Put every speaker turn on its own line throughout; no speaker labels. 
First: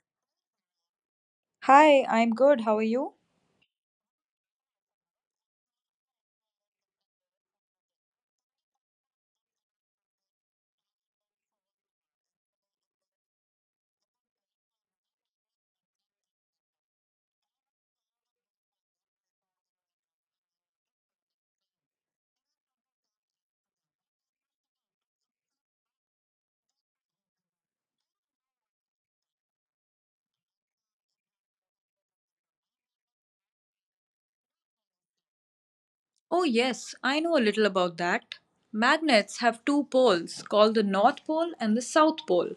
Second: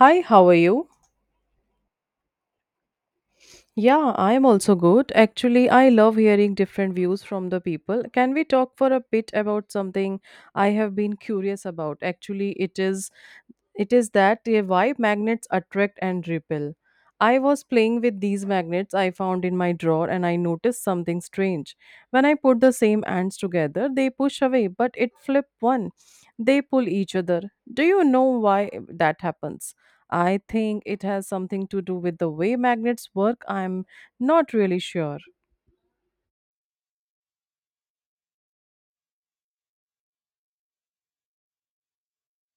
Hi, how are you?
Hi, I'm good. How are you?
Yeah, I am also good. Actually, I love hearing different views from the people. Can we talk for a bit about something I have been curious about? Actually, it is that why magnets attract and repel. I was playing with these magnets I found in my drawer and I noticed something strange. When I put the same ants together, they push away, but it flip one. They pull each other. Do you know why that happens? I think it has something to do with the way magnets work. I'm not really sure.
Oh, yes, I know a little about that. Magnets have two poles called the North Pole and the South Pole.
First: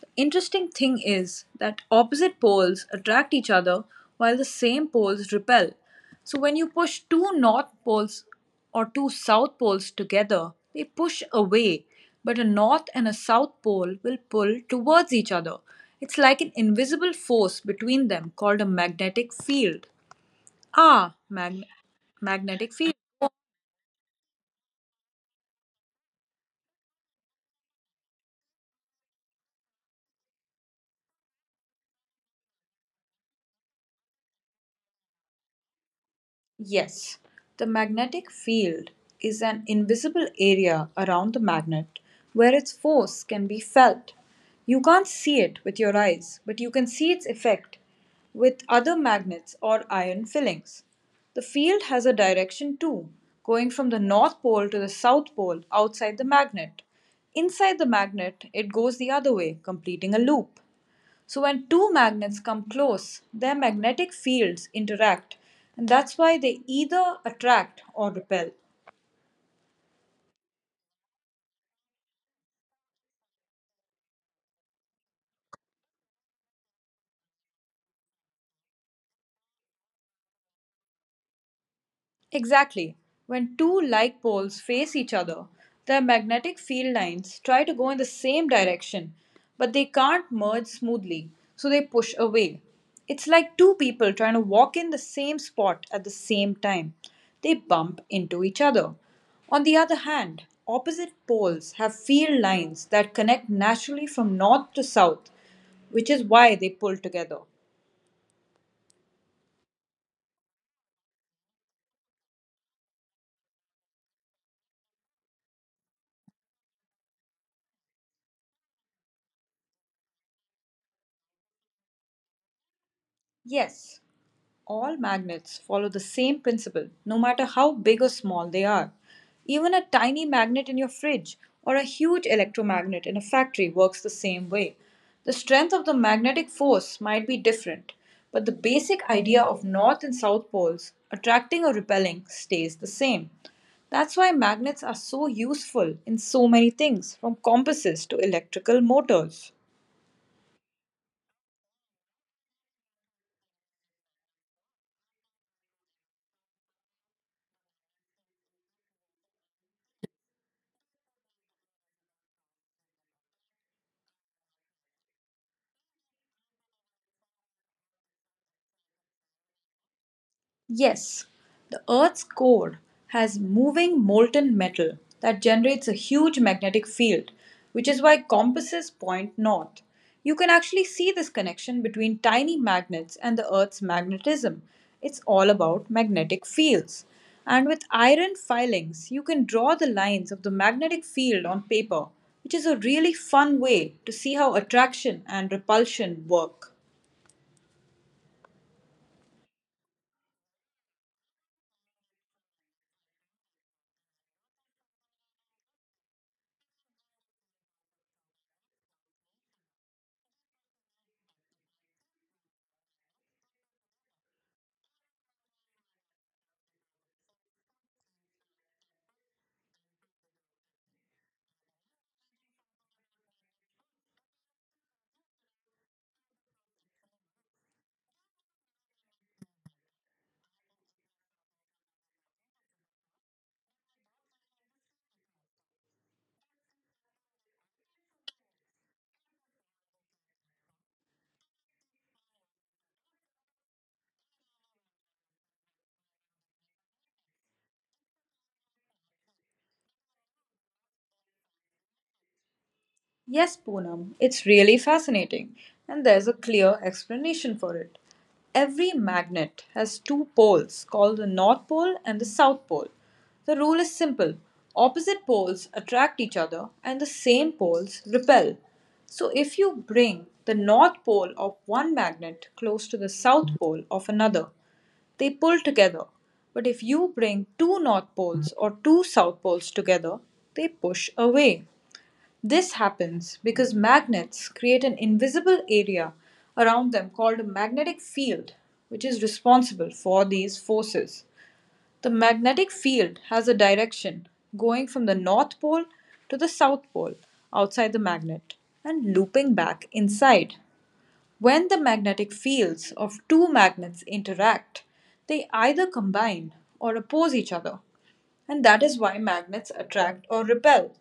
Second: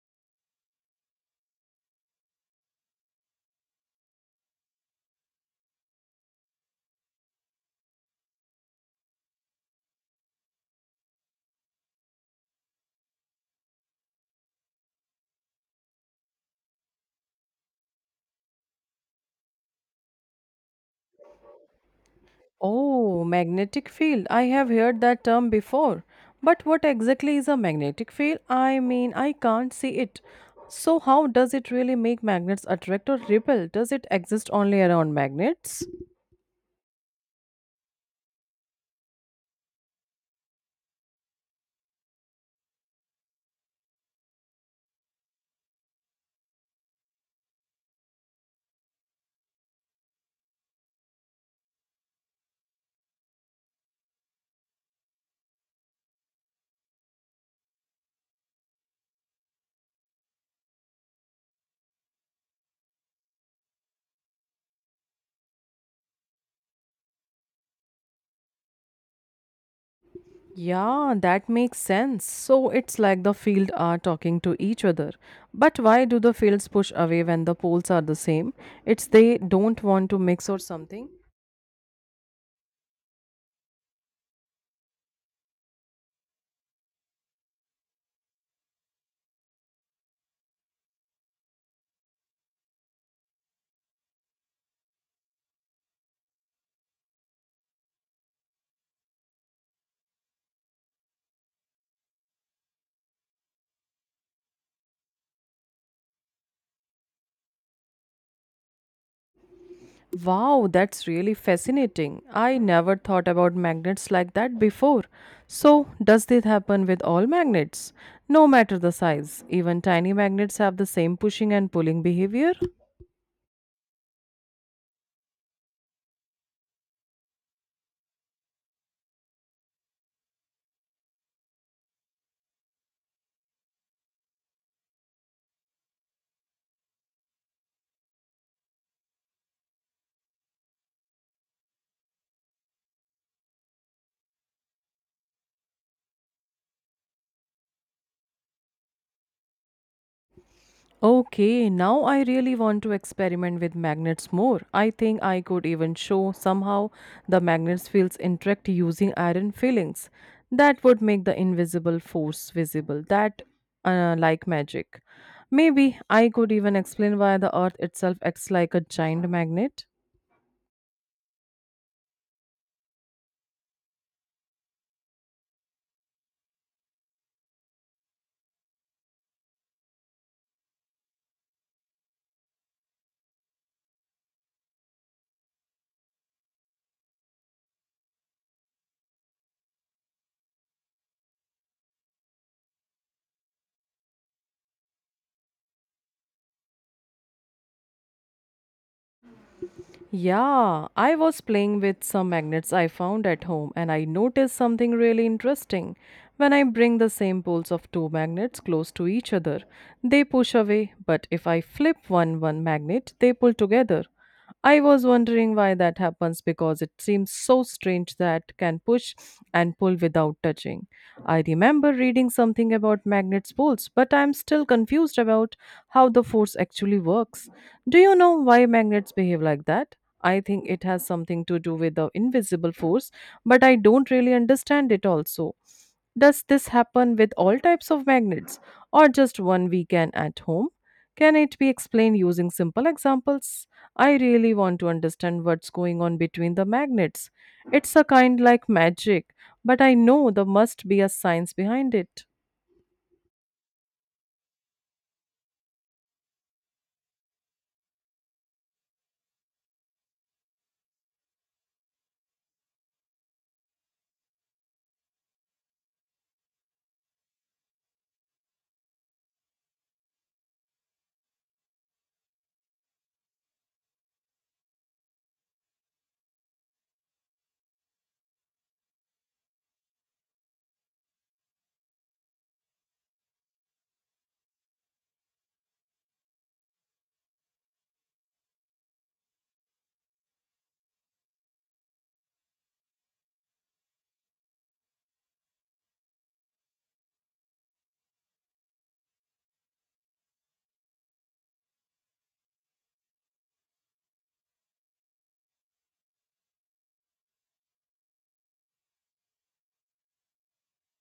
The interesting thing is that opposite poles attract each other while the same poles repel. So, when you push two North Poles or two South Poles together, they push away, but a North and a South Pole will pull towards each other. It's like an invisible force between them called a magnetic field. Ah, mag- Magnetic field.
Oh, magnetic field. I have heard that term before. But what exactly is a magnetic field? I mean, I can't see it. So, how does it really make magnets attract or repel? Does it exist only around magnets?
Yes, the magnetic field is an invisible area around the magnet where its force can be felt. You can't see it with your eyes, but you can see its effect with other magnets or iron fillings. The field has a direction too, going from the north pole to the south pole outside the magnet. Inside the magnet, it goes the other way, completing a loop. So when two magnets come close, their magnetic fields interact, and that's why they either attract or repel.
Yeah, that makes sense. So it's like the field are talking to each other. But why do the fields push away when the poles are the same? It's they don't want to mix or something.
Exactly. When two like poles face each other, their magnetic field lines try to go in the same direction, but they can't merge smoothly, so they push away. It's like two people trying to walk in the same spot at the same time. They bump into each other. On the other hand, opposite poles have field lines that connect naturally from north to south, which is why they pull together.
Wow, that's really fascinating. I never thought about magnets like that before. So, does this happen with all magnets? No matter the size, even tiny magnets have the same pushing and pulling behavior?
Yes, all magnets follow the same principle, no matter how big or small they are. Even a tiny magnet in your fridge or a huge electromagnet in a factory works the same way. The strength of the magnetic force might be different, but the basic idea of north and south poles attracting or repelling stays the same. That's why magnets are so useful in so many things, from compasses to electrical motors.
Okay, now I really want to experiment with magnets more. I think I could even show somehow the magnets fields interact using iron fillings. That would make the invisible force visible. That Like magic. Maybe I could even explain why the earth itself acts like a giant magnet.
Yes, the Earth's core has moving molten metal that generates a huge magnetic field, which is why compasses point north. You can actually see this connection between tiny magnets and the Earth's magnetism. It's all about magnetic fields. And with iron filings, you can draw the lines of the magnetic field on paper, which is a really fun way to see how attraction and repulsion work.
Yeah, I was playing with some magnets I found at home and I noticed something really interesting. When I bring the same poles of two magnets close to each other, they push away, but if I flip one magnet, they pull together. I was wondering why that happens because it seems so strange that can push and pull without touching. I remember reading something about magnets' poles, but I'm still confused about how the force actually works. Do you know why magnets behave like that? I think it has something to do with the invisible force, but I don't really understand it also. Does this happen with all types of magnets or just one we can at home? Can it be explained using simple examples? I really want to understand what's going on between the magnets. It's a kind like magic, but I know there must be a science behind it.
Yes, Poonam, it's really fascinating, and there's a clear explanation for it. Every magnet has two poles called the North Pole and the South Pole. The rule is simple: opposite poles attract each other, and the same poles repel. So, if you bring the North Pole of one magnet close to the South Pole of another, they pull together. But if you bring two North Poles or two South Poles together, they push away. This happens because magnets create an invisible area around them called a magnetic field, which is responsible for these forces. The magnetic field has a direction going from the North Pole to the South Pole outside the magnet and looping back inside. When the magnetic fields of two magnets interact, they either combine or oppose each other, and that is why magnets attract or repel.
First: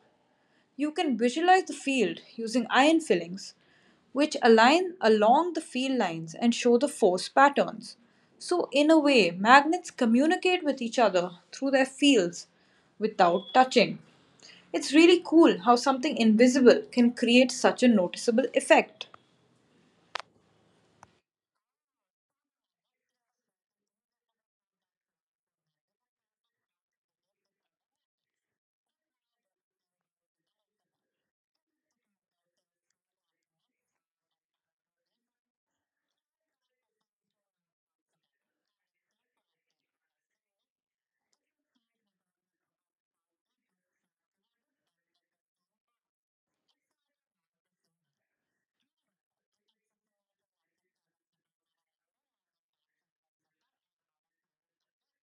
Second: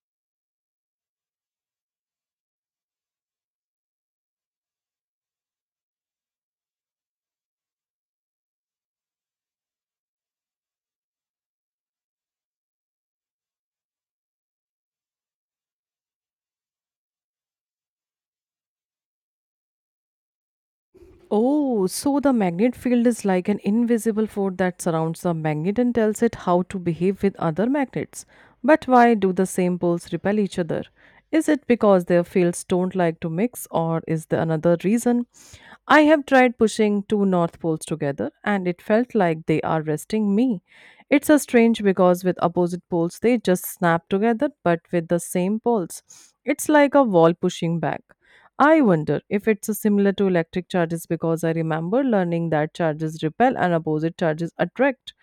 You can visualize the field using iron fillings, which align along the field lines and show the force patterns. So, in a way, magnets communicate with each other through their fields without touching. It's really cool how something invisible can create such a noticeable effect.
Oh, so the magnet field is like an invisible force that surrounds the magnet and tells it how to behave with other magnets. But why do the same poles repel each other? Is it because their fields don't like to mix, or is there another reason? I have tried pushing two north poles together, and it felt like they are resting me. It's a strange because with opposite poles they just snap together, but with the same poles, it's like a wall pushing back. I wonder if it's a similar to electric charges because I remember learning that charges repel and opposite charges attract.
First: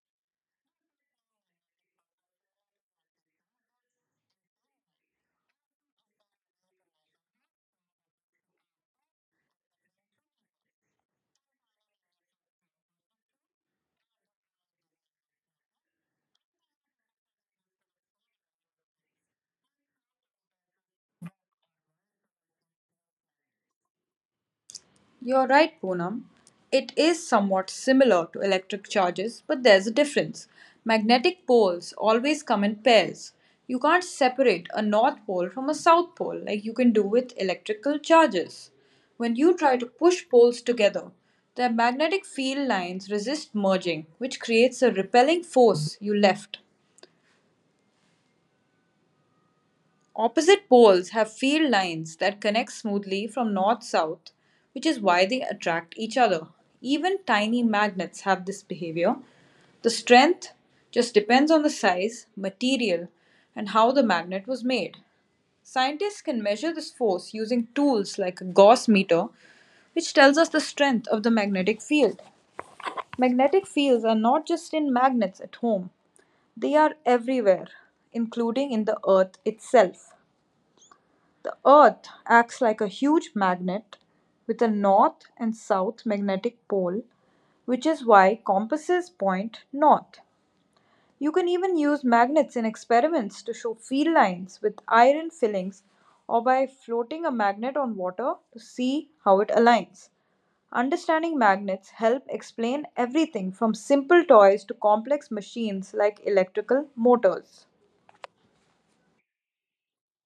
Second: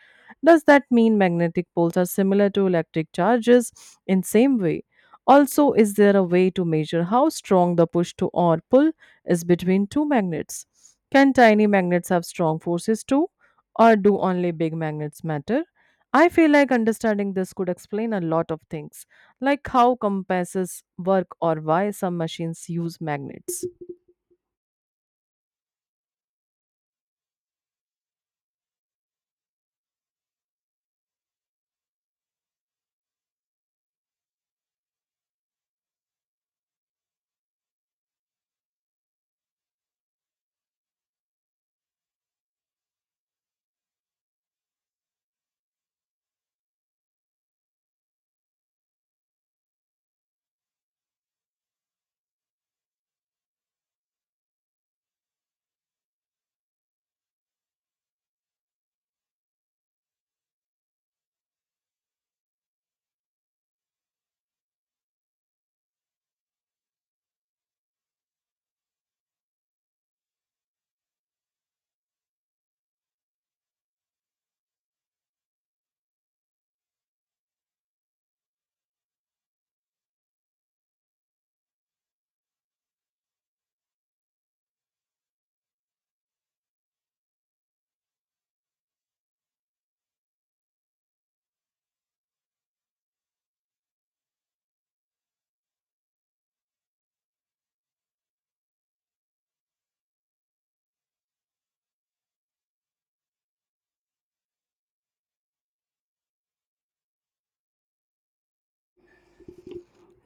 Does that mean magnetic poles are similar to electric charges in same way? Also, is there a way to measure how strong the push to or pull is between two magnets? Can tiny magnets have strong forces too? Or do only big magnets matter? I feel like understanding this could explain a lot of things, like how compasses work or why some machines use magnets.
You're right, Poonam. It is somewhat similar to electric charges, but there's a difference. Magnetic poles always come in pairs. You can't separate a north pole from a south pole like you can do with electrical charges. When you try to push poles together, their magnetic field lines resist merging, which creates a repelling force you left. Opposite poles have field lines that connect smoothly from north south, which is why they attract each other. Even tiny magnets have this behavior. The strength just depends on the size, material, and how the magnet was made. Scientists can measure this force using tools like a Gauss meter, which tells us the strength of the magnetic field. Magnetic fields are not just in magnets at home, they are everywhere, including in the Earth itself. The Earth acts like a huge magnet with a north and south magnetic pole, which is why compasses point north. You can even use magnets in experiments to show field lines with iron fillings or by floating a magnet on water to see how it aligns. Understanding magnets help explain everything from simple toys to complex machines like electrical motors.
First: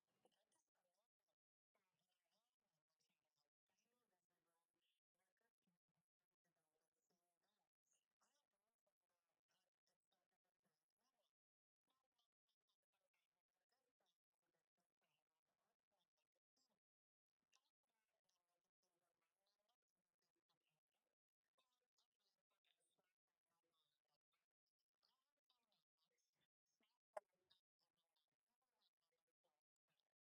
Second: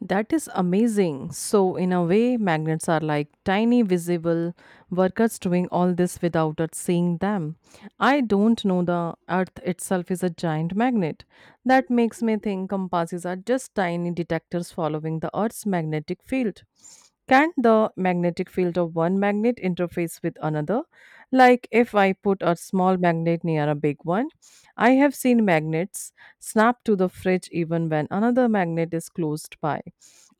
That is amazing. So, in a way, magnets are like tiny visible workers doing all this without us seeing them. I don't know the earth itself is a giant magnet. That makes me think compasses are just tiny detectors following the earth's magnetic field. Can't the magnetic field of one magnet interface with another? Like if I put a small magnet near a big one, I have seen magnets snap to the fridge even when another magnet is closed by.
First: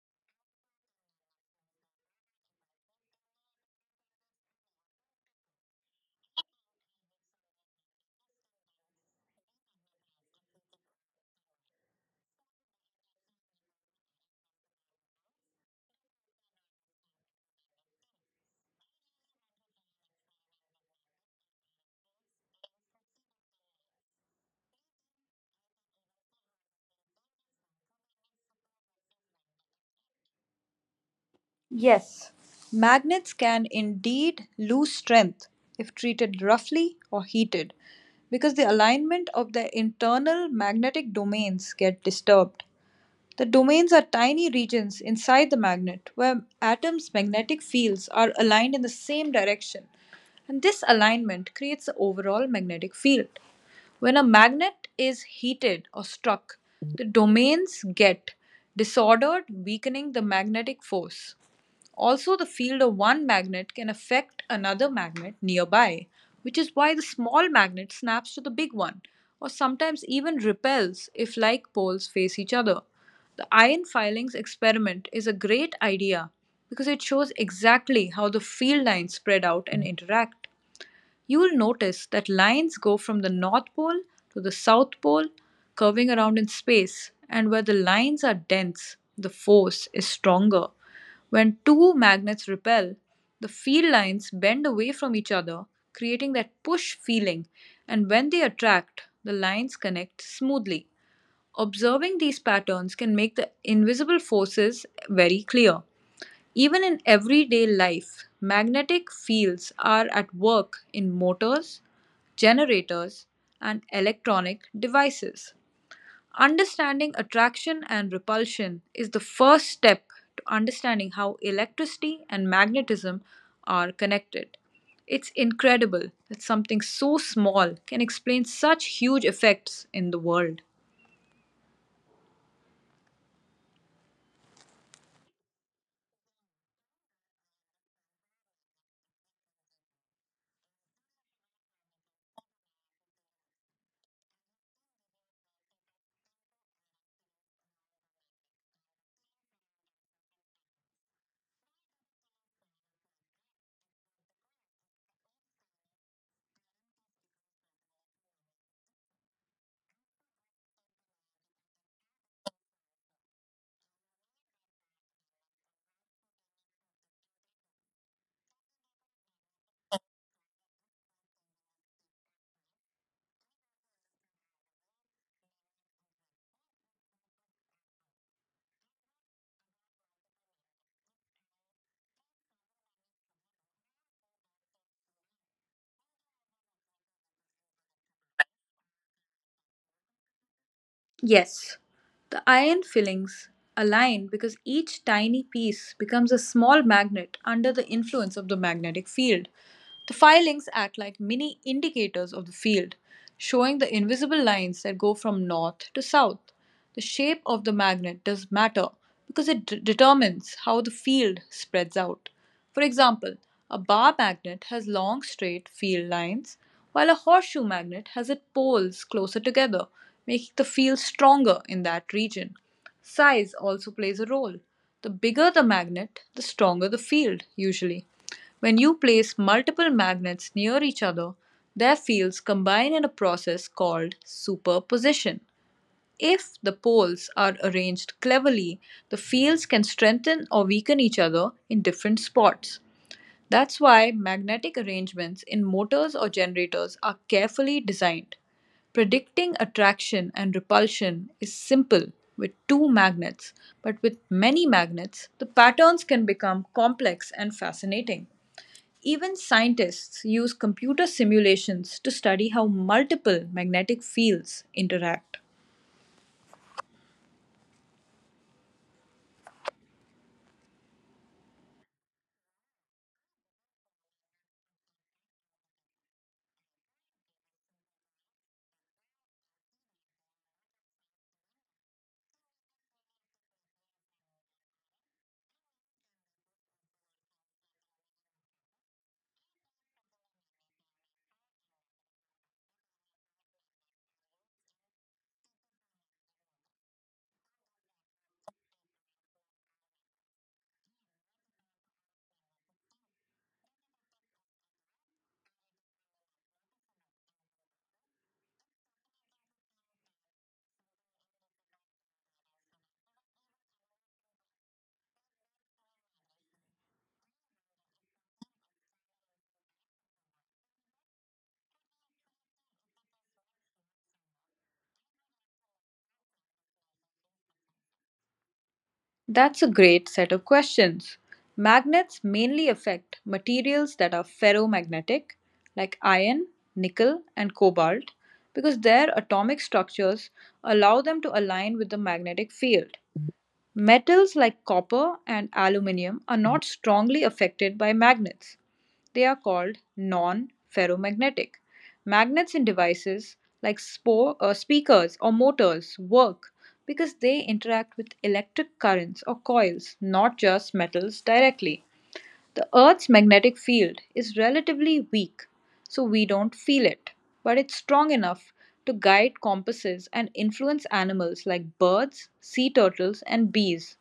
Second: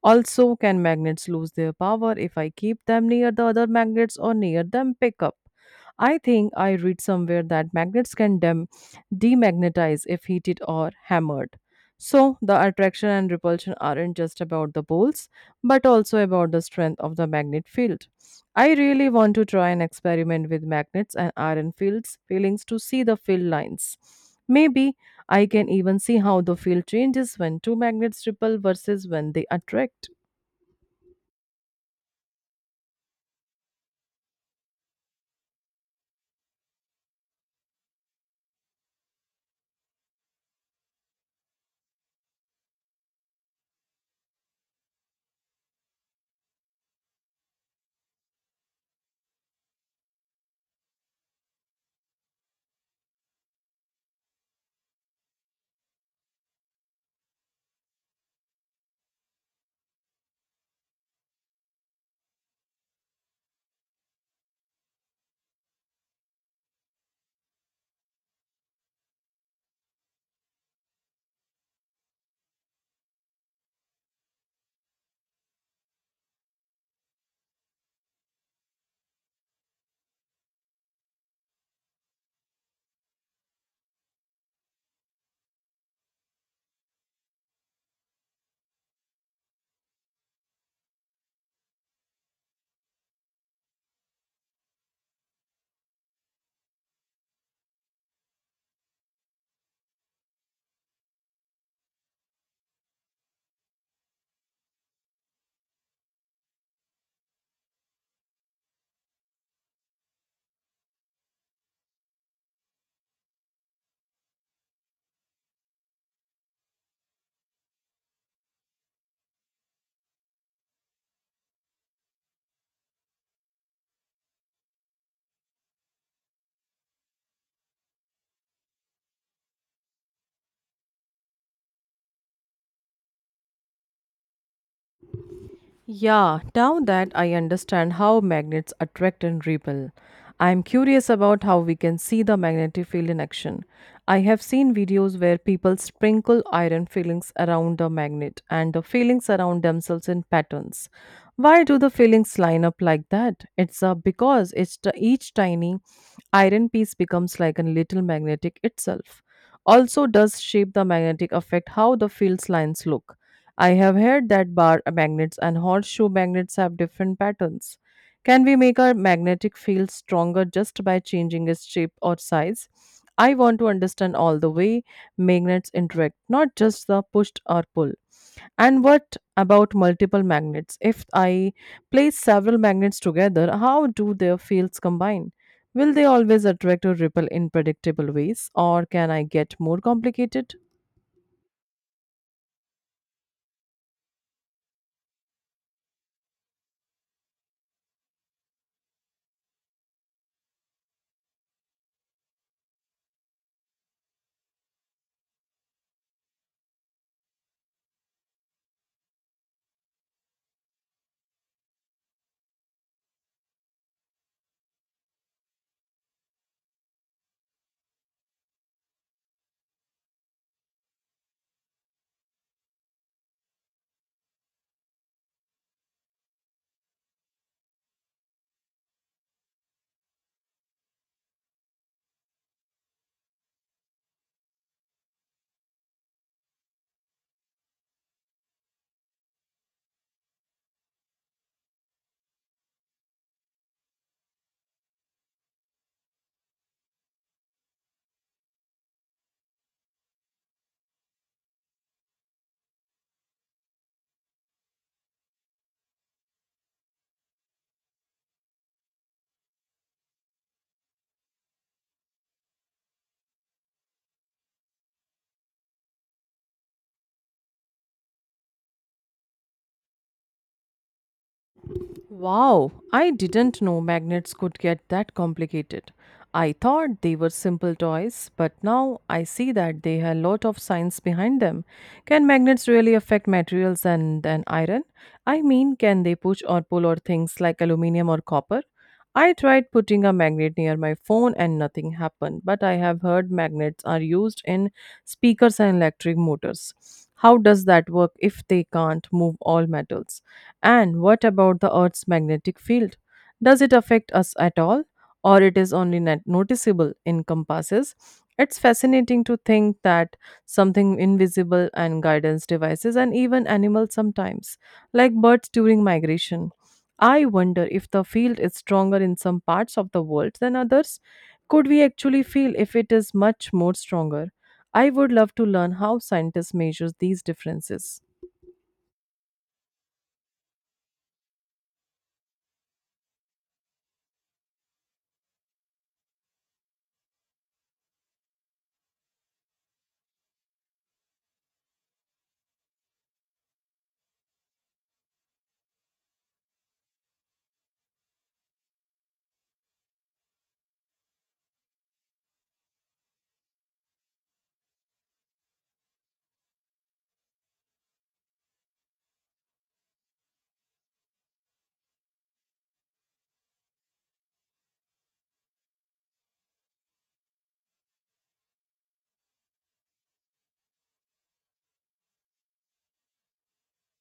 Also, can magnets lose their power if I keep them near the other magnets or near them pickup? I think I read somewhere that magnets can demagnetize if heated or hammered. So, the attraction and repulsion aren't just about the poles, but also about the strength of the magnet field. I really want to try and experiment with magnets and iron fields feelings to see the field lines. Maybe I can even see how the field changes when two magnets repel versus when they attract.
Yes, magnets can indeed lose strength if treated roughly or heated because the alignment of their internal magnetic domains get disturbed. The domains are tiny regions inside the magnet where atoms' magnetic fields are aligned in the same direction, and this alignment creates the overall magnetic field. When a magnet is heated or struck, the domains get disordered, weakening the magnetic force. Also, the field of one magnet can affect another magnet nearby, which is why the small magnet snaps to the big one, or sometimes even repels if like poles face each other. The iron filings experiment is a great idea because it shows exactly how the field lines spread out and interact. You will notice that lines go from the North Pole to the South Pole, curving around in space, and where the lines are dense, the force is stronger. When two magnets repel, the field lines bend away from each other, creating that push feeling, and when they attract, the lines connect smoothly. Observing these patterns can make the invisible forces very clear. Even in everyday life, magnetic fields are at work in motors, generators, and electronic devices. Understanding attraction and repulsion is the first step to understanding how electricity and magnetism are connected. It's incredible that something so small can explain such huge effects in the world.
Yeah, now that I understand how magnets attract and repel, I am curious about how we can see the magnetic field in action. I have seen videos where people sprinkle iron filings around a magnet and the filings around themselves in patterns. Why do the filings line up like that? It's because each tiny iron piece becomes like a little magnetic itself. Also, does shape the magnetic affect how the fields lines look? I have heard that bar magnets and horseshoe magnets have different patterns. Can we make our magnetic field stronger just by changing its shape or size? I want to understand all the way magnets interact, not just the push or pull. And what about multiple magnets? If I place several magnets together, how do their fields combine? Will they always attract or repel in predictable ways, or can I get more complicated?
Yes, the iron fillings align because each tiny piece becomes a small magnet under the influence of the magnetic field. The filings act like mini indicators of the field, showing the invisible lines that go from north to south. The shape of the magnet does matter because it determines how the field spreads out. For example, a bar magnet has long straight field lines, while a horseshoe magnet has its poles closer together, making the field stronger in that region. Size also plays a role. The bigger the magnet, the stronger the field, usually. When you place multiple magnets near each other, their fields combine in a process called superposition. If the poles are arranged cleverly, the fields can strengthen or weaken each other in different spots. That's why magnetic arrangements in motors or generators are carefully designed. Predicting attraction and repulsion is simple with two magnets, but with many magnets, the patterns can become complex and fascinating. Even scientists use computer simulations to study how multiple magnetic fields interact.
Wow, I didn't know magnets could get that complicated. I thought they were simple toys, but now I see that they have a lot of science behind them. Can magnets really affect materials and iron? I mean, can they push or pull or things like aluminum or copper? I tried putting a magnet near my phone and nothing happened, but I have heard magnets are used in speakers and electric motors. How does that work if they can't move all metals? And what about the Earth's magnetic field? Does it affect us at all, or it is only not noticeable in compasses? It's fascinating to think that something invisible and guidance devices and even animals sometimes, like birds during migration. I wonder if the field is stronger in some parts of the world than others. Could we actually feel if it is much more stronger? I would love to learn how scientists measure these differences.
That's a great set of questions. Magnets mainly affect materials that are ferromagnetic, like iron, nickel, and cobalt, because their atomic structures allow them to align with the magnetic field. Metals like copper and aluminium are not strongly affected by magnets. They are called non ferromagnetic. Magnets in devices like speakers or motors work because they interact with electric currents or coils, not just metals directly. The Earth's magnetic field is relatively weak, so we don't feel it, but it's strong enough to guide compasses and influence animals like birds, sea turtles, and bees.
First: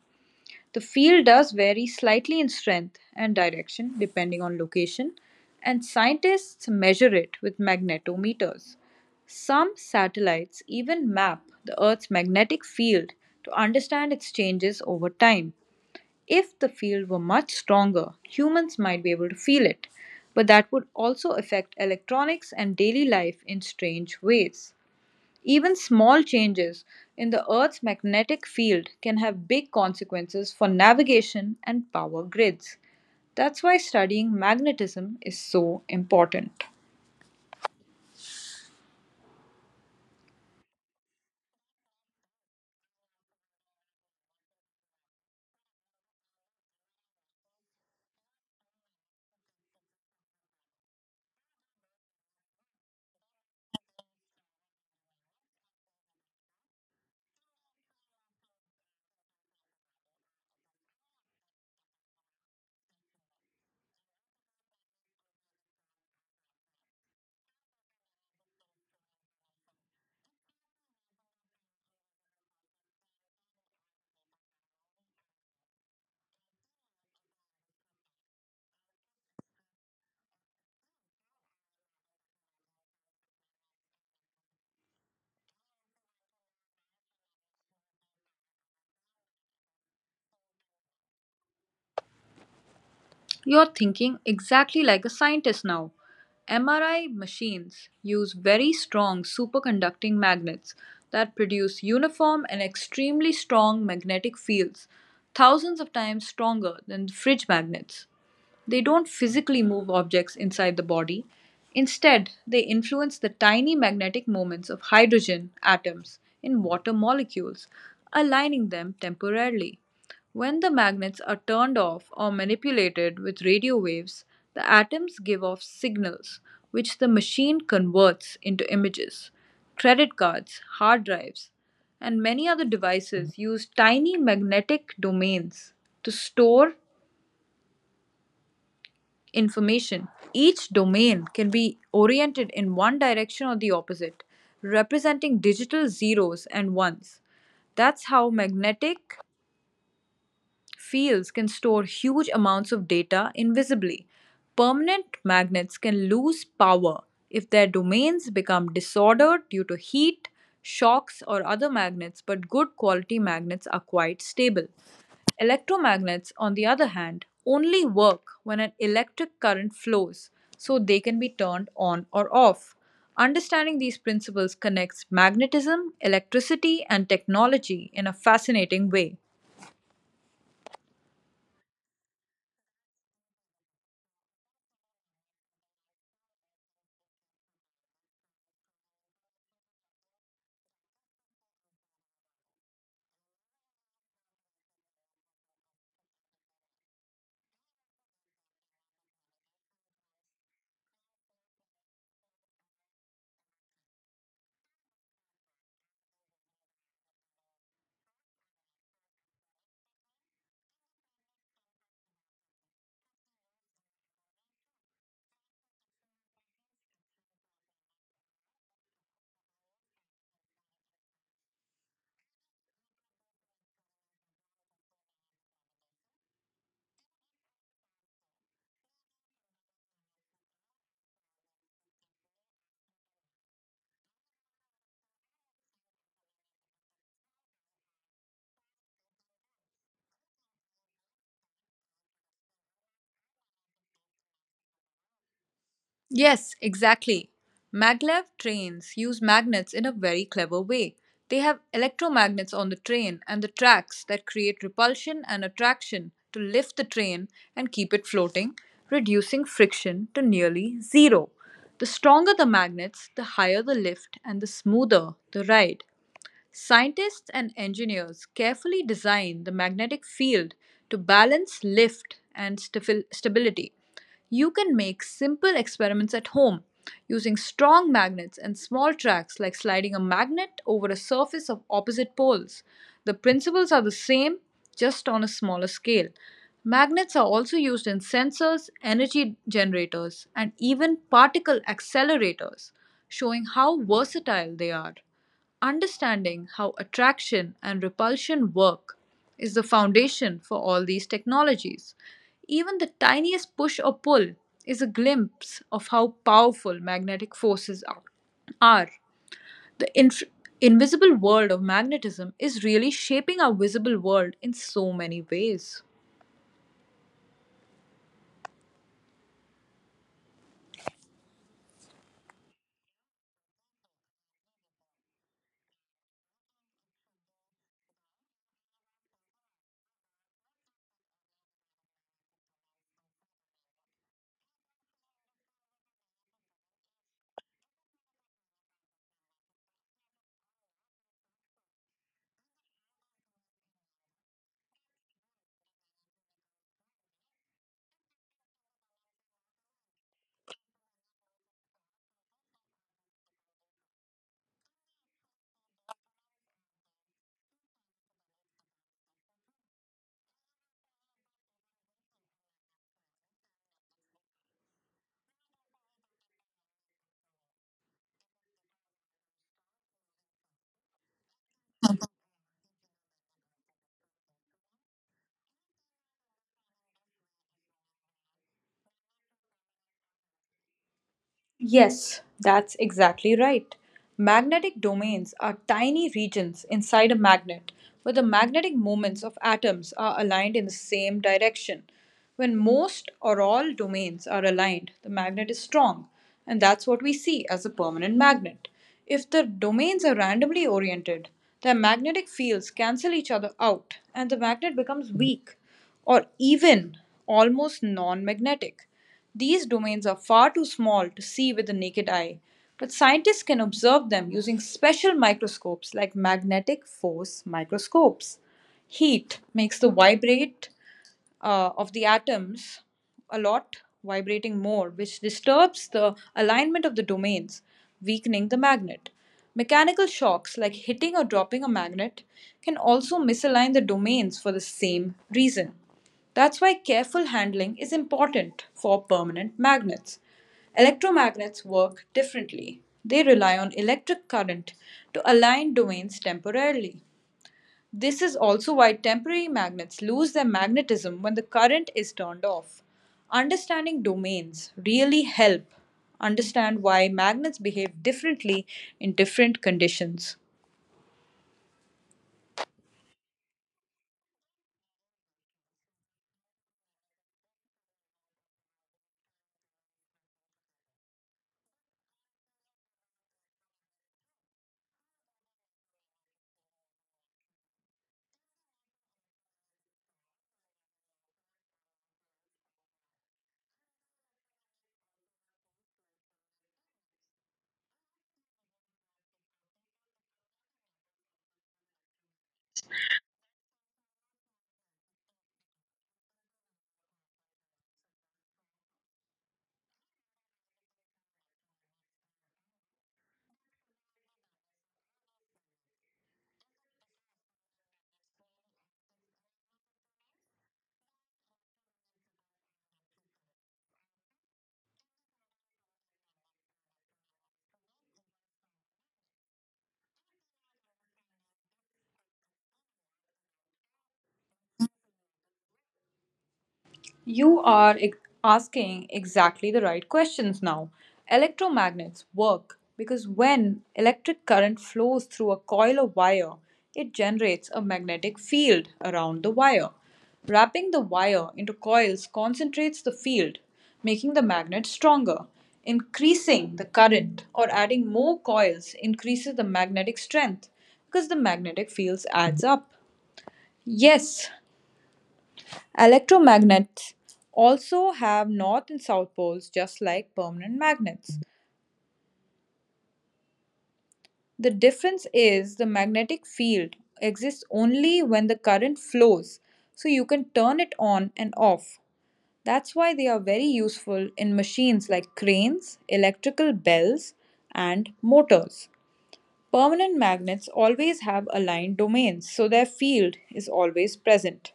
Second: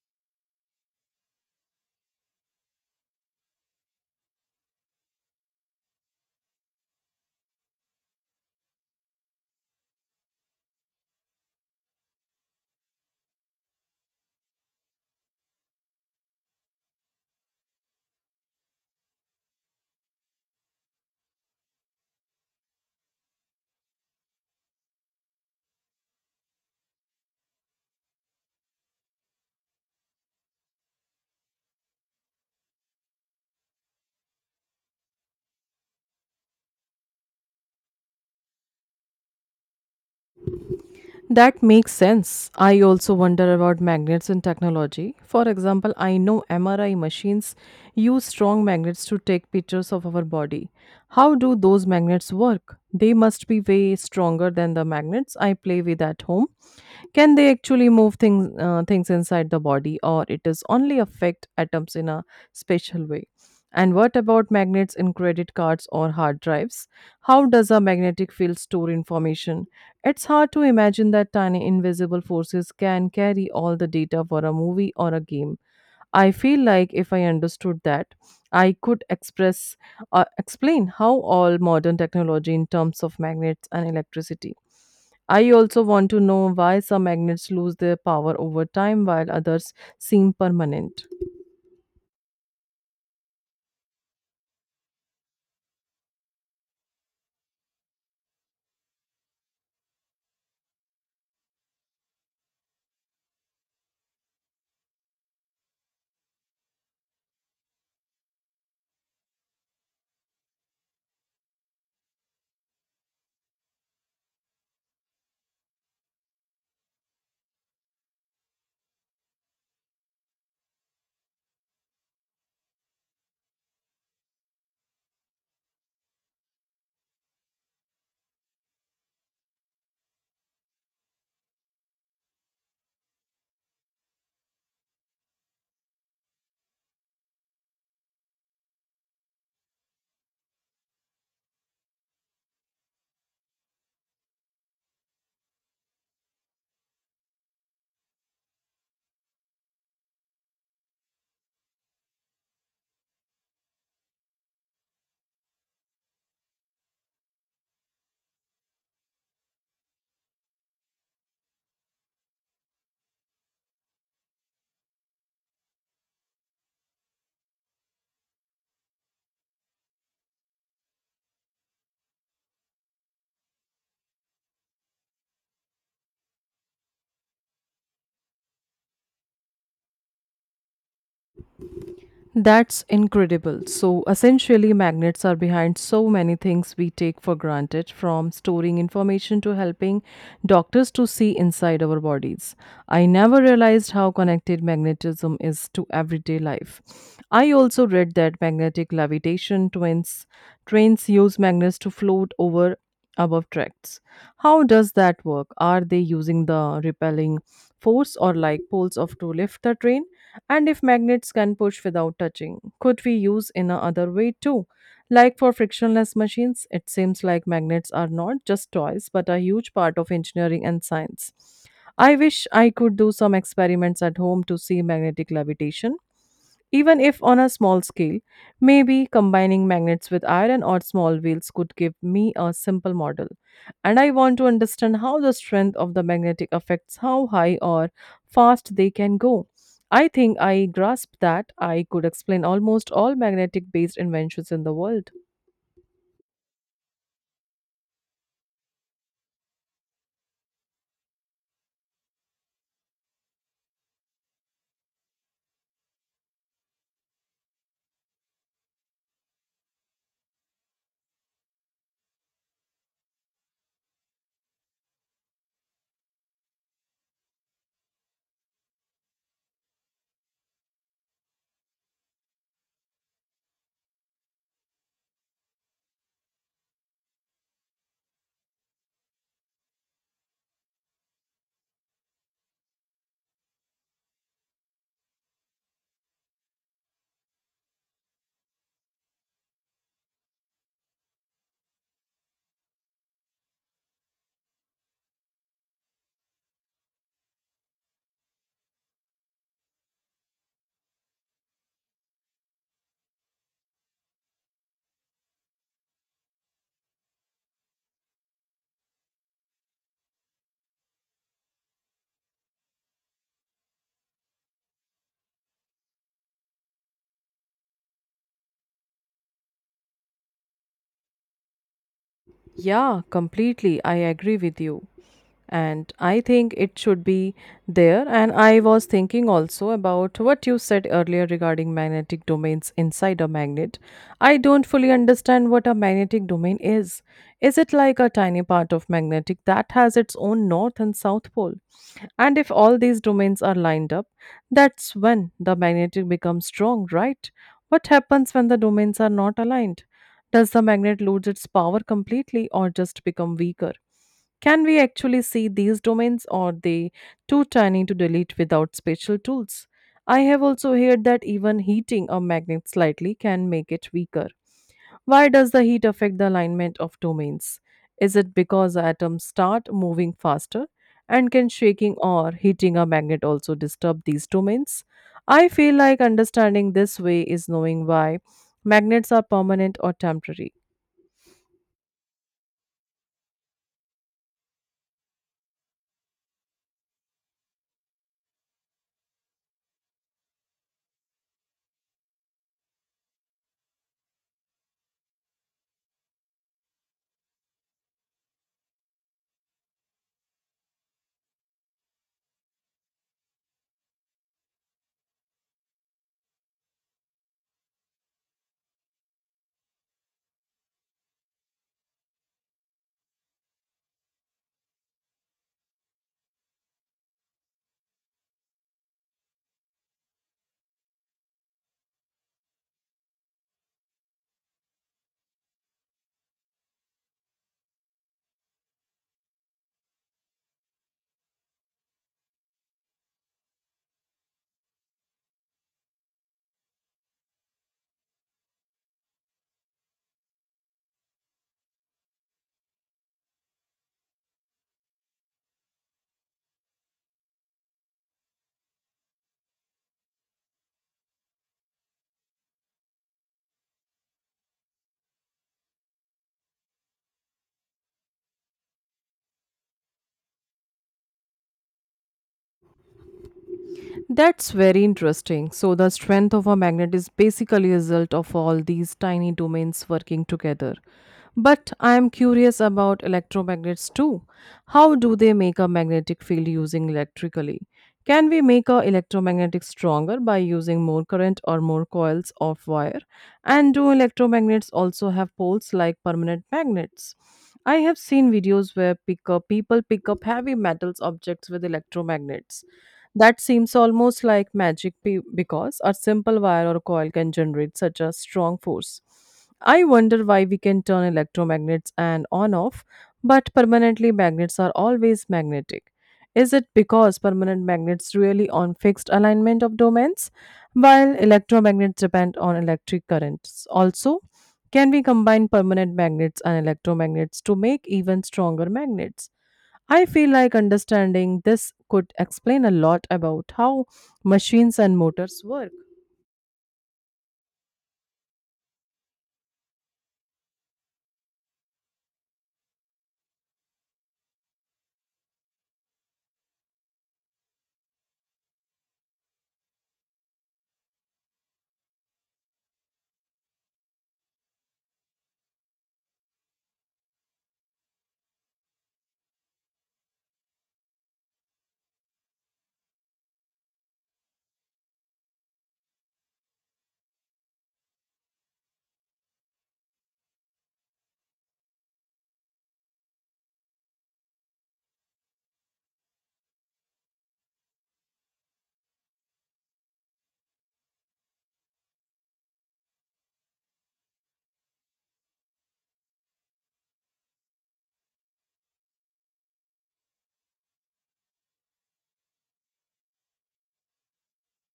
The field does vary slightly in strength and direction depending on location, and scientists measure it with magnetometers. Some satellites even map the Earth's magnetic field to understand its changes over time. If the field were much stronger, humans might be able to feel it, but that would also affect electronics and daily life in strange ways. Even small changes in the Earth's magnetic field can have big consequences for navigation and power grids. That's why studying magnetism is so important.
That makes sense. I also wonder about magnets in technology. For example, I know MRI machines use strong magnets to take pictures of our body. How do those magnets work? They must be way stronger than the magnets I play with at home. Can they actually move things inside the body, or it is only affect atoms in a special way? And what about magnets in credit cards or hard drives? How does a magnetic field store information? It's hard to imagine that tiny invisible forces can carry all the data for a movie or a game. I feel like if I understood that, I could express explain how all modern technology in terms of magnets and electricity. I also want to know why some magnets lose their power over time while others seem permanent.
You're thinking exactly like a scientist now. MRI machines use very strong superconducting magnets that produce uniform and extremely strong magnetic fields, thousands of times stronger than fridge magnets. They don't physically move objects inside the body. Instead, they influence the tiny magnetic moments of hydrogen atoms in water molecules, aligning them temporarily. When the magnets are turned off or manipulated with radio waves, the atoms give off signals, which the machine converts into images. Credit cards, hard drives, and many other devices use tiny magnetic domains to store information. Each domain can be oriented in one direction or the opposite, representing digital zeros and ones. That's how magnetic fields can store huge amounts of data invisibly. Permanent magnets can lose power if their domains become disordered due to heat, shocks, or other magnets, but good quality magnets are quite stable. Electromagnets, on the other hand, only work when an electric current flows, so they can be turned on or off. Understanding these principles connects magnetism, electricity, and technology in a fascinating way.
That's incredible. So, essentially, magnets are behind so many things we take for granted, from storing information to helping doctors to see inside our bodies. I never realized how connected magnetism is to everyday life. I also read that magnetic levitation twins trains use magnets to float over above tracts. How does that work? Are they using the repelling force or like poles of to lift the train? And if magnets can push without touching, could we use in a other way too? Like for frictionless machines, it seems like magnets are not just toys but a huge part of engineering and science. I wish I could do some experiments at home to see magnetic levitation, even if on a small scale. Maybe combining magnets with iron or small wheels could give me a simple model. And I want to understand how the strength of the magnetic affects how high or fast they can go. I think I grasped that I could explain almost all magnetic based inventions in the world.
Yes, exactly. Maglev trains use magnets in a very clever way. They have electromagnets on the train and the tracks that create repulsion and attraction to lift the train and keep it floating, reducing friction to nearly zero. The stronger the magnets, the higher the lift and the smoother the ride. Scientists and engineers carefully design the magnetic field to balance lift and stability. You can make simple experiments at home using strong magnets and small tracks, like sliding a magnet over a surface of opposite poles. The principles are the same, just on a smaller scale. Magnets are also used in sensors, energy generators, and even particle accelerators, showing how versatile they are. Understanding how attraction and repulsion work is the foundation for all these technologies. Even the tiniest push or pull is a glimpse of how powerful magnetic forces are. The inf- Invisible world of magnetism is really shaping our visible world in so many ways.
Yeah, completely. I agree with you. And I think it should be there. And I was thinking also about what you said earlier regarding magnetic domains inside a magnet. I don't fully understand what a magnetic domain is. Is it like a tiny part of magnetic that has its own north and south pole? And if all these domains are lined up, that's when the magnetic becomes strong, right? What happens when the domains are not aligned? Does the magnet lose its power completely or just become weaker? Can we actually see these domains or are they too tiny to delete without special tools? I have also heard that even heating a magnet slightly can make it weaker. Why does the heat affect the alignment of domains? Is it because atoms start moving faster? And can shaking or heating a magnet also disturb these domains? I feel like understanding this way is knowing why magnets are permanent or temporary.
Yes, that's exactly right. Magnetic domains are tiny regions inside a magnet where the magnetic moments of atoms are aligned in the same direction. When most or all domains are aligned, the magnet is strong, and that's what we see as a permanent magnet. If the domains are randomly oriented, their magnetic fields cancel each other out, and the magnet becomes weak or even almost non magnetic. These domains are far too small to see with the naked eye, but scientists can observe them using special microscopes like magnetic force microscopes. Heat makes the vibrate of the atoms a lot, vibrating more, which disturbs the alignment of the domains, weakening the magnet. Mechanical shocks, like hitting or dropping a magnet, can also misalign the domains for the same reason. That's why careful handling is important for permanent magnets. Electromagnets work differently. They rely on electric current to align domains temporarily. This is also why temporary magnets lose their magnetism when the current is turned off. Understanding domains really help understand why magnets behave differently in different conditions.
That's very interesting. So the strength of a magnet is basically a result of all these tiny domains working together. But I am curious about electromagnets too. How do they make a magnetic field using electrically? Can we make a electromagnetic stronger by using more current or more coils of wire? And do electromagnets also have poles like permanent magnets? I have seen videos where people pick up heavy metals objects with electromagnets. That seems almost like magic because a simple wire or coil can generate such a strong force. I wonder why we can turn electromagnets and on off, but permanently magnets are always magnetic. Is it because permanent magnets really on fixed alignment of domains, while electromagnets depend on electric currents? Also, can we combine permanent magnets and electromagnets to make even stronger magnets? I feel like understanding this could explain a lot about how machines and motors work.
You are ex- Asking exactly the right questions now. Electromagnets work because when electric current flows through a coil of wire, it generates a magnetic field around the wire. Wrapping the wire into coils concentrates the field, making the magnet stronger. Increasing the current or adding more coils increases the magnetic strength because the magnetic fields adds up. Yes, Electromagnets also have north and south poles just like permanent magnets. The difference is the magnetic field exists only when the current flows, so you can turn it on and off. That's why they are very useful in machines like cranes, electrical bells, and motors. Permanent magnets always have aligned domains, so their field is always present.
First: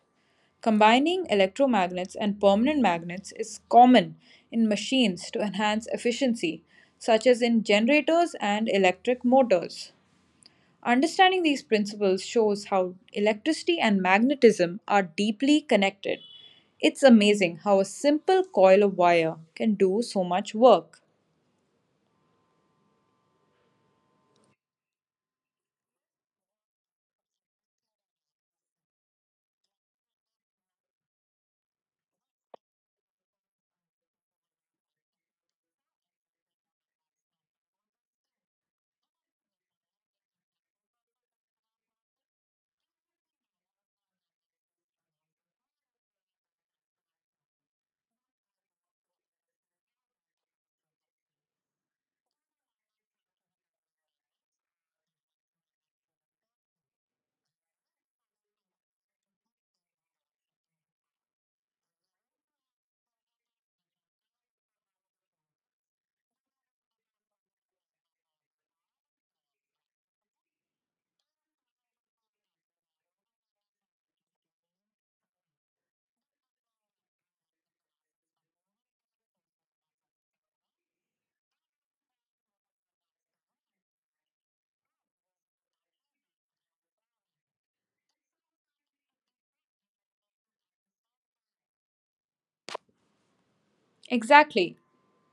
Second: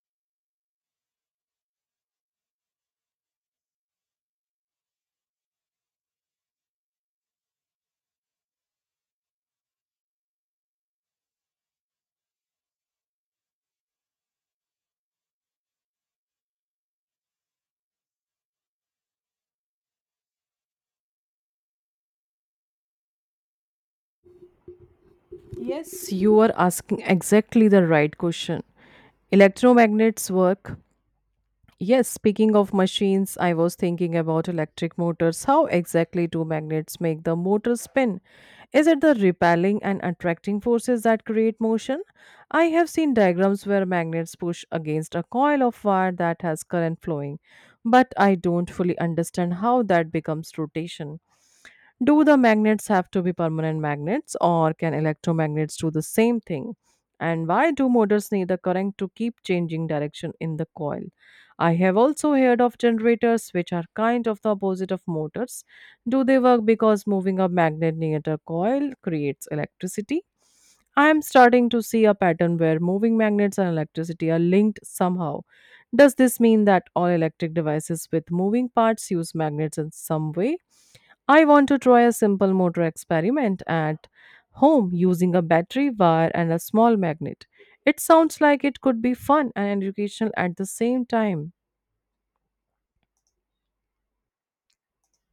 Combining electromagnets and permanent magnets is common in machines to enhance efficiency, such as in generators and electric motors. Understanding these principles shows how electricity and magnetism are deeply connected. It's amazing how a simple coil of wire can do so much work.
Yes, you are asking exactly the right question. Electromagnets work. Yes, speaking of machines, I was thinking about electric motors. How exactly do magnets make the motor spin? Is it the repelling and attracting forces that create motion? I have seen diagrams where magnets push against a coil of wire that has current flowing, but I don't fully understand how that becomes rotation. Do the magnets have to be permanent magnets or can electromagnets do the same thing? And why do motors need the current to keep changing direction in the coil? I have also heard of generators which are kind of the opposite of motors. Do they work because moving a magnet near the coil creates electricity? I am starting to see a pattern where moving magnets and electricity are linked somehow. Does this mean that all electric devices with moving parts use magnets in some way? I want to try a simple motor experiment at home using a battery wire and a small magnet. It sounds like it could be fun and educational at the same time.
Exactly.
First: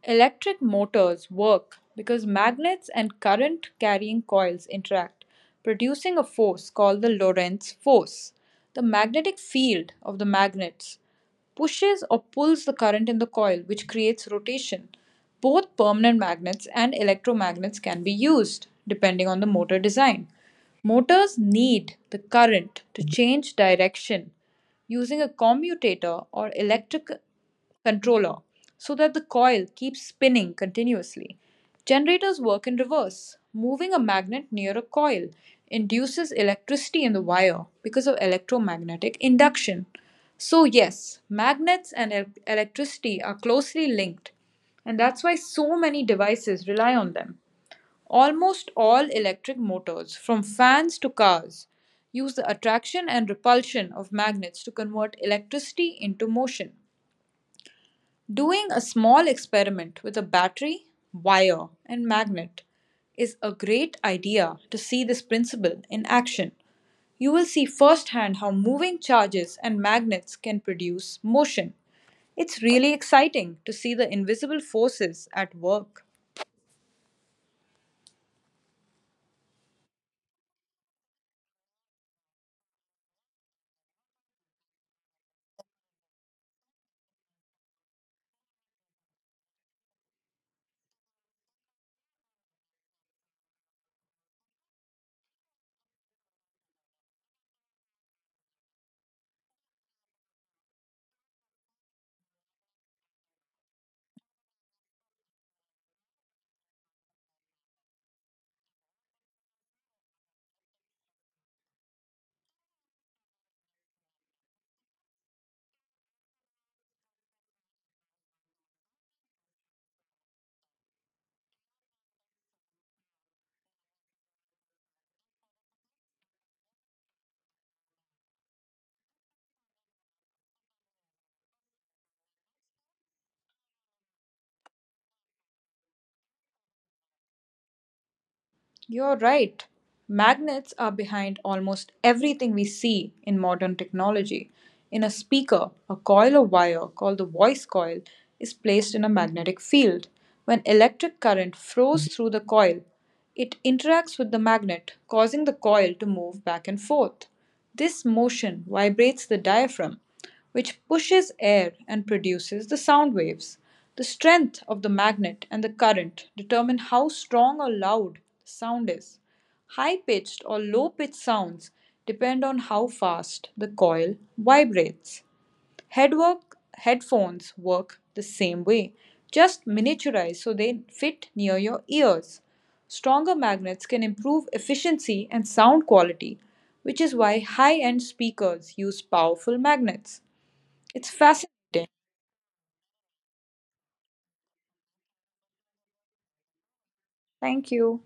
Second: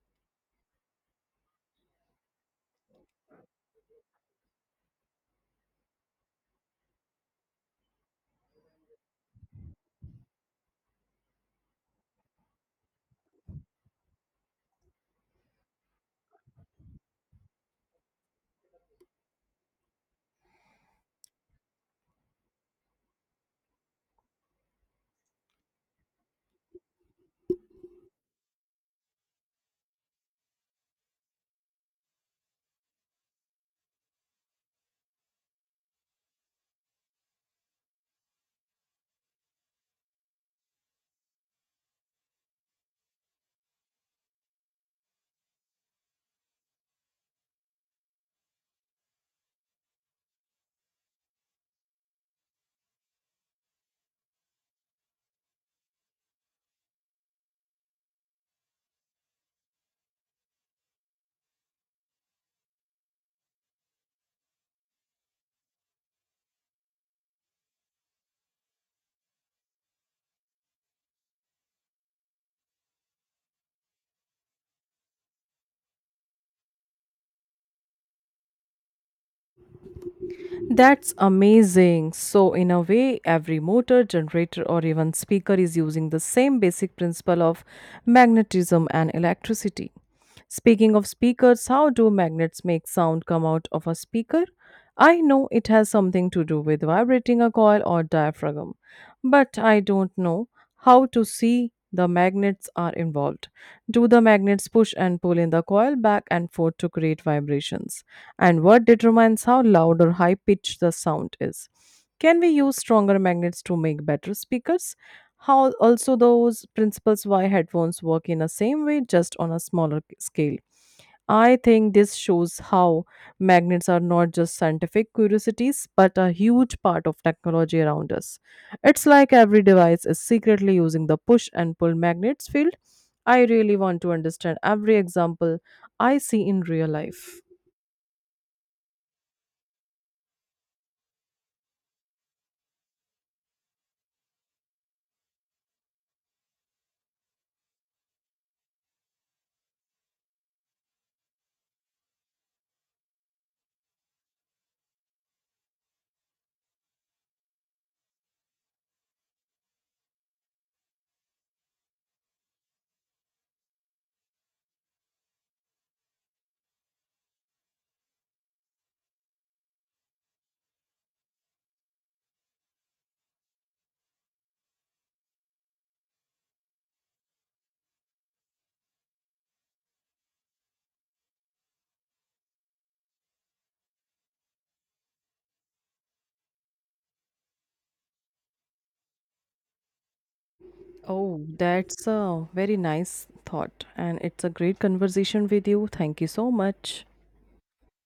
Electric motors work because magnets and current carrying coils interact, producing a force called the Lorentz force. The magnetic field of the magnets pushes or pulls the current in the coil, which creates rotation. Both permanent magnets and electromagnets can be used, depending on the motor design. Motors need the current to change direction using a commutator or electric controller, so that the coil keeps spinning continuously. Generators work in reverse. Moving a magnet near a coil induces electricity in the wire because of electromagnetic induction. So, yes, magnets and electricity are closely linked, and that's why so many devices rely on them. Almost all electric motors, from fans to cars, use the attraction and repulsion of magnets to convert electricity into motion. Doing a small experiment with a battery, wire, and magnet is a great idea to see this principle in action. You will see firsthand how moving charges and magnets can produce motion. It's really exciting to see the invisible forces at work.
That's amazing. So, in a way, every motor, generator, or even speaker is using the same basic principle of magnetism and electricity. Speaking of speakers, how do magnets make sound come out of a speaker? I know it has something to do with vibrating a coil or diaphragm, but I don't know how to see the magnets are involved. Do the magnets push and pull in the coil back and forth to create vibrations? And what determines how loud or high pitched the sound is? Can we use stronger magnets to make better speakers? How also those principles why headphones work in the same way just on a smaller scale. I think this shows how magnets are not just scientific curiosities but a huge part of technology around us. It's like every device is secretly using the push and pull magnets field. I really want to understand every example I see in real life.
You're right. Magnets are behind almost everything we see in modern technology. In a speaker, a coil of wire called the voice coil is placed in a magnetic field. When electric current flows through the coil, it interacts with the magnet, causing the coil to move back and forth. This motion vibrates the diaphragm, which pushes air and produces the sound waves. The strength of the magnet and the current determine how strong or loud the sound is. High pitched or low pitched sounds depend on how fast the coil vibrates. Headwork headphones work the same way, just miniaturized so they fit near your ears. Stronger magnets can improve efficiency and sound quality, which is why high end speakers use powerful magnets. It's
Oh,
fascinating.
that's a very nice thought, and it's a great conversation with you. Thank you so much.
Thank you.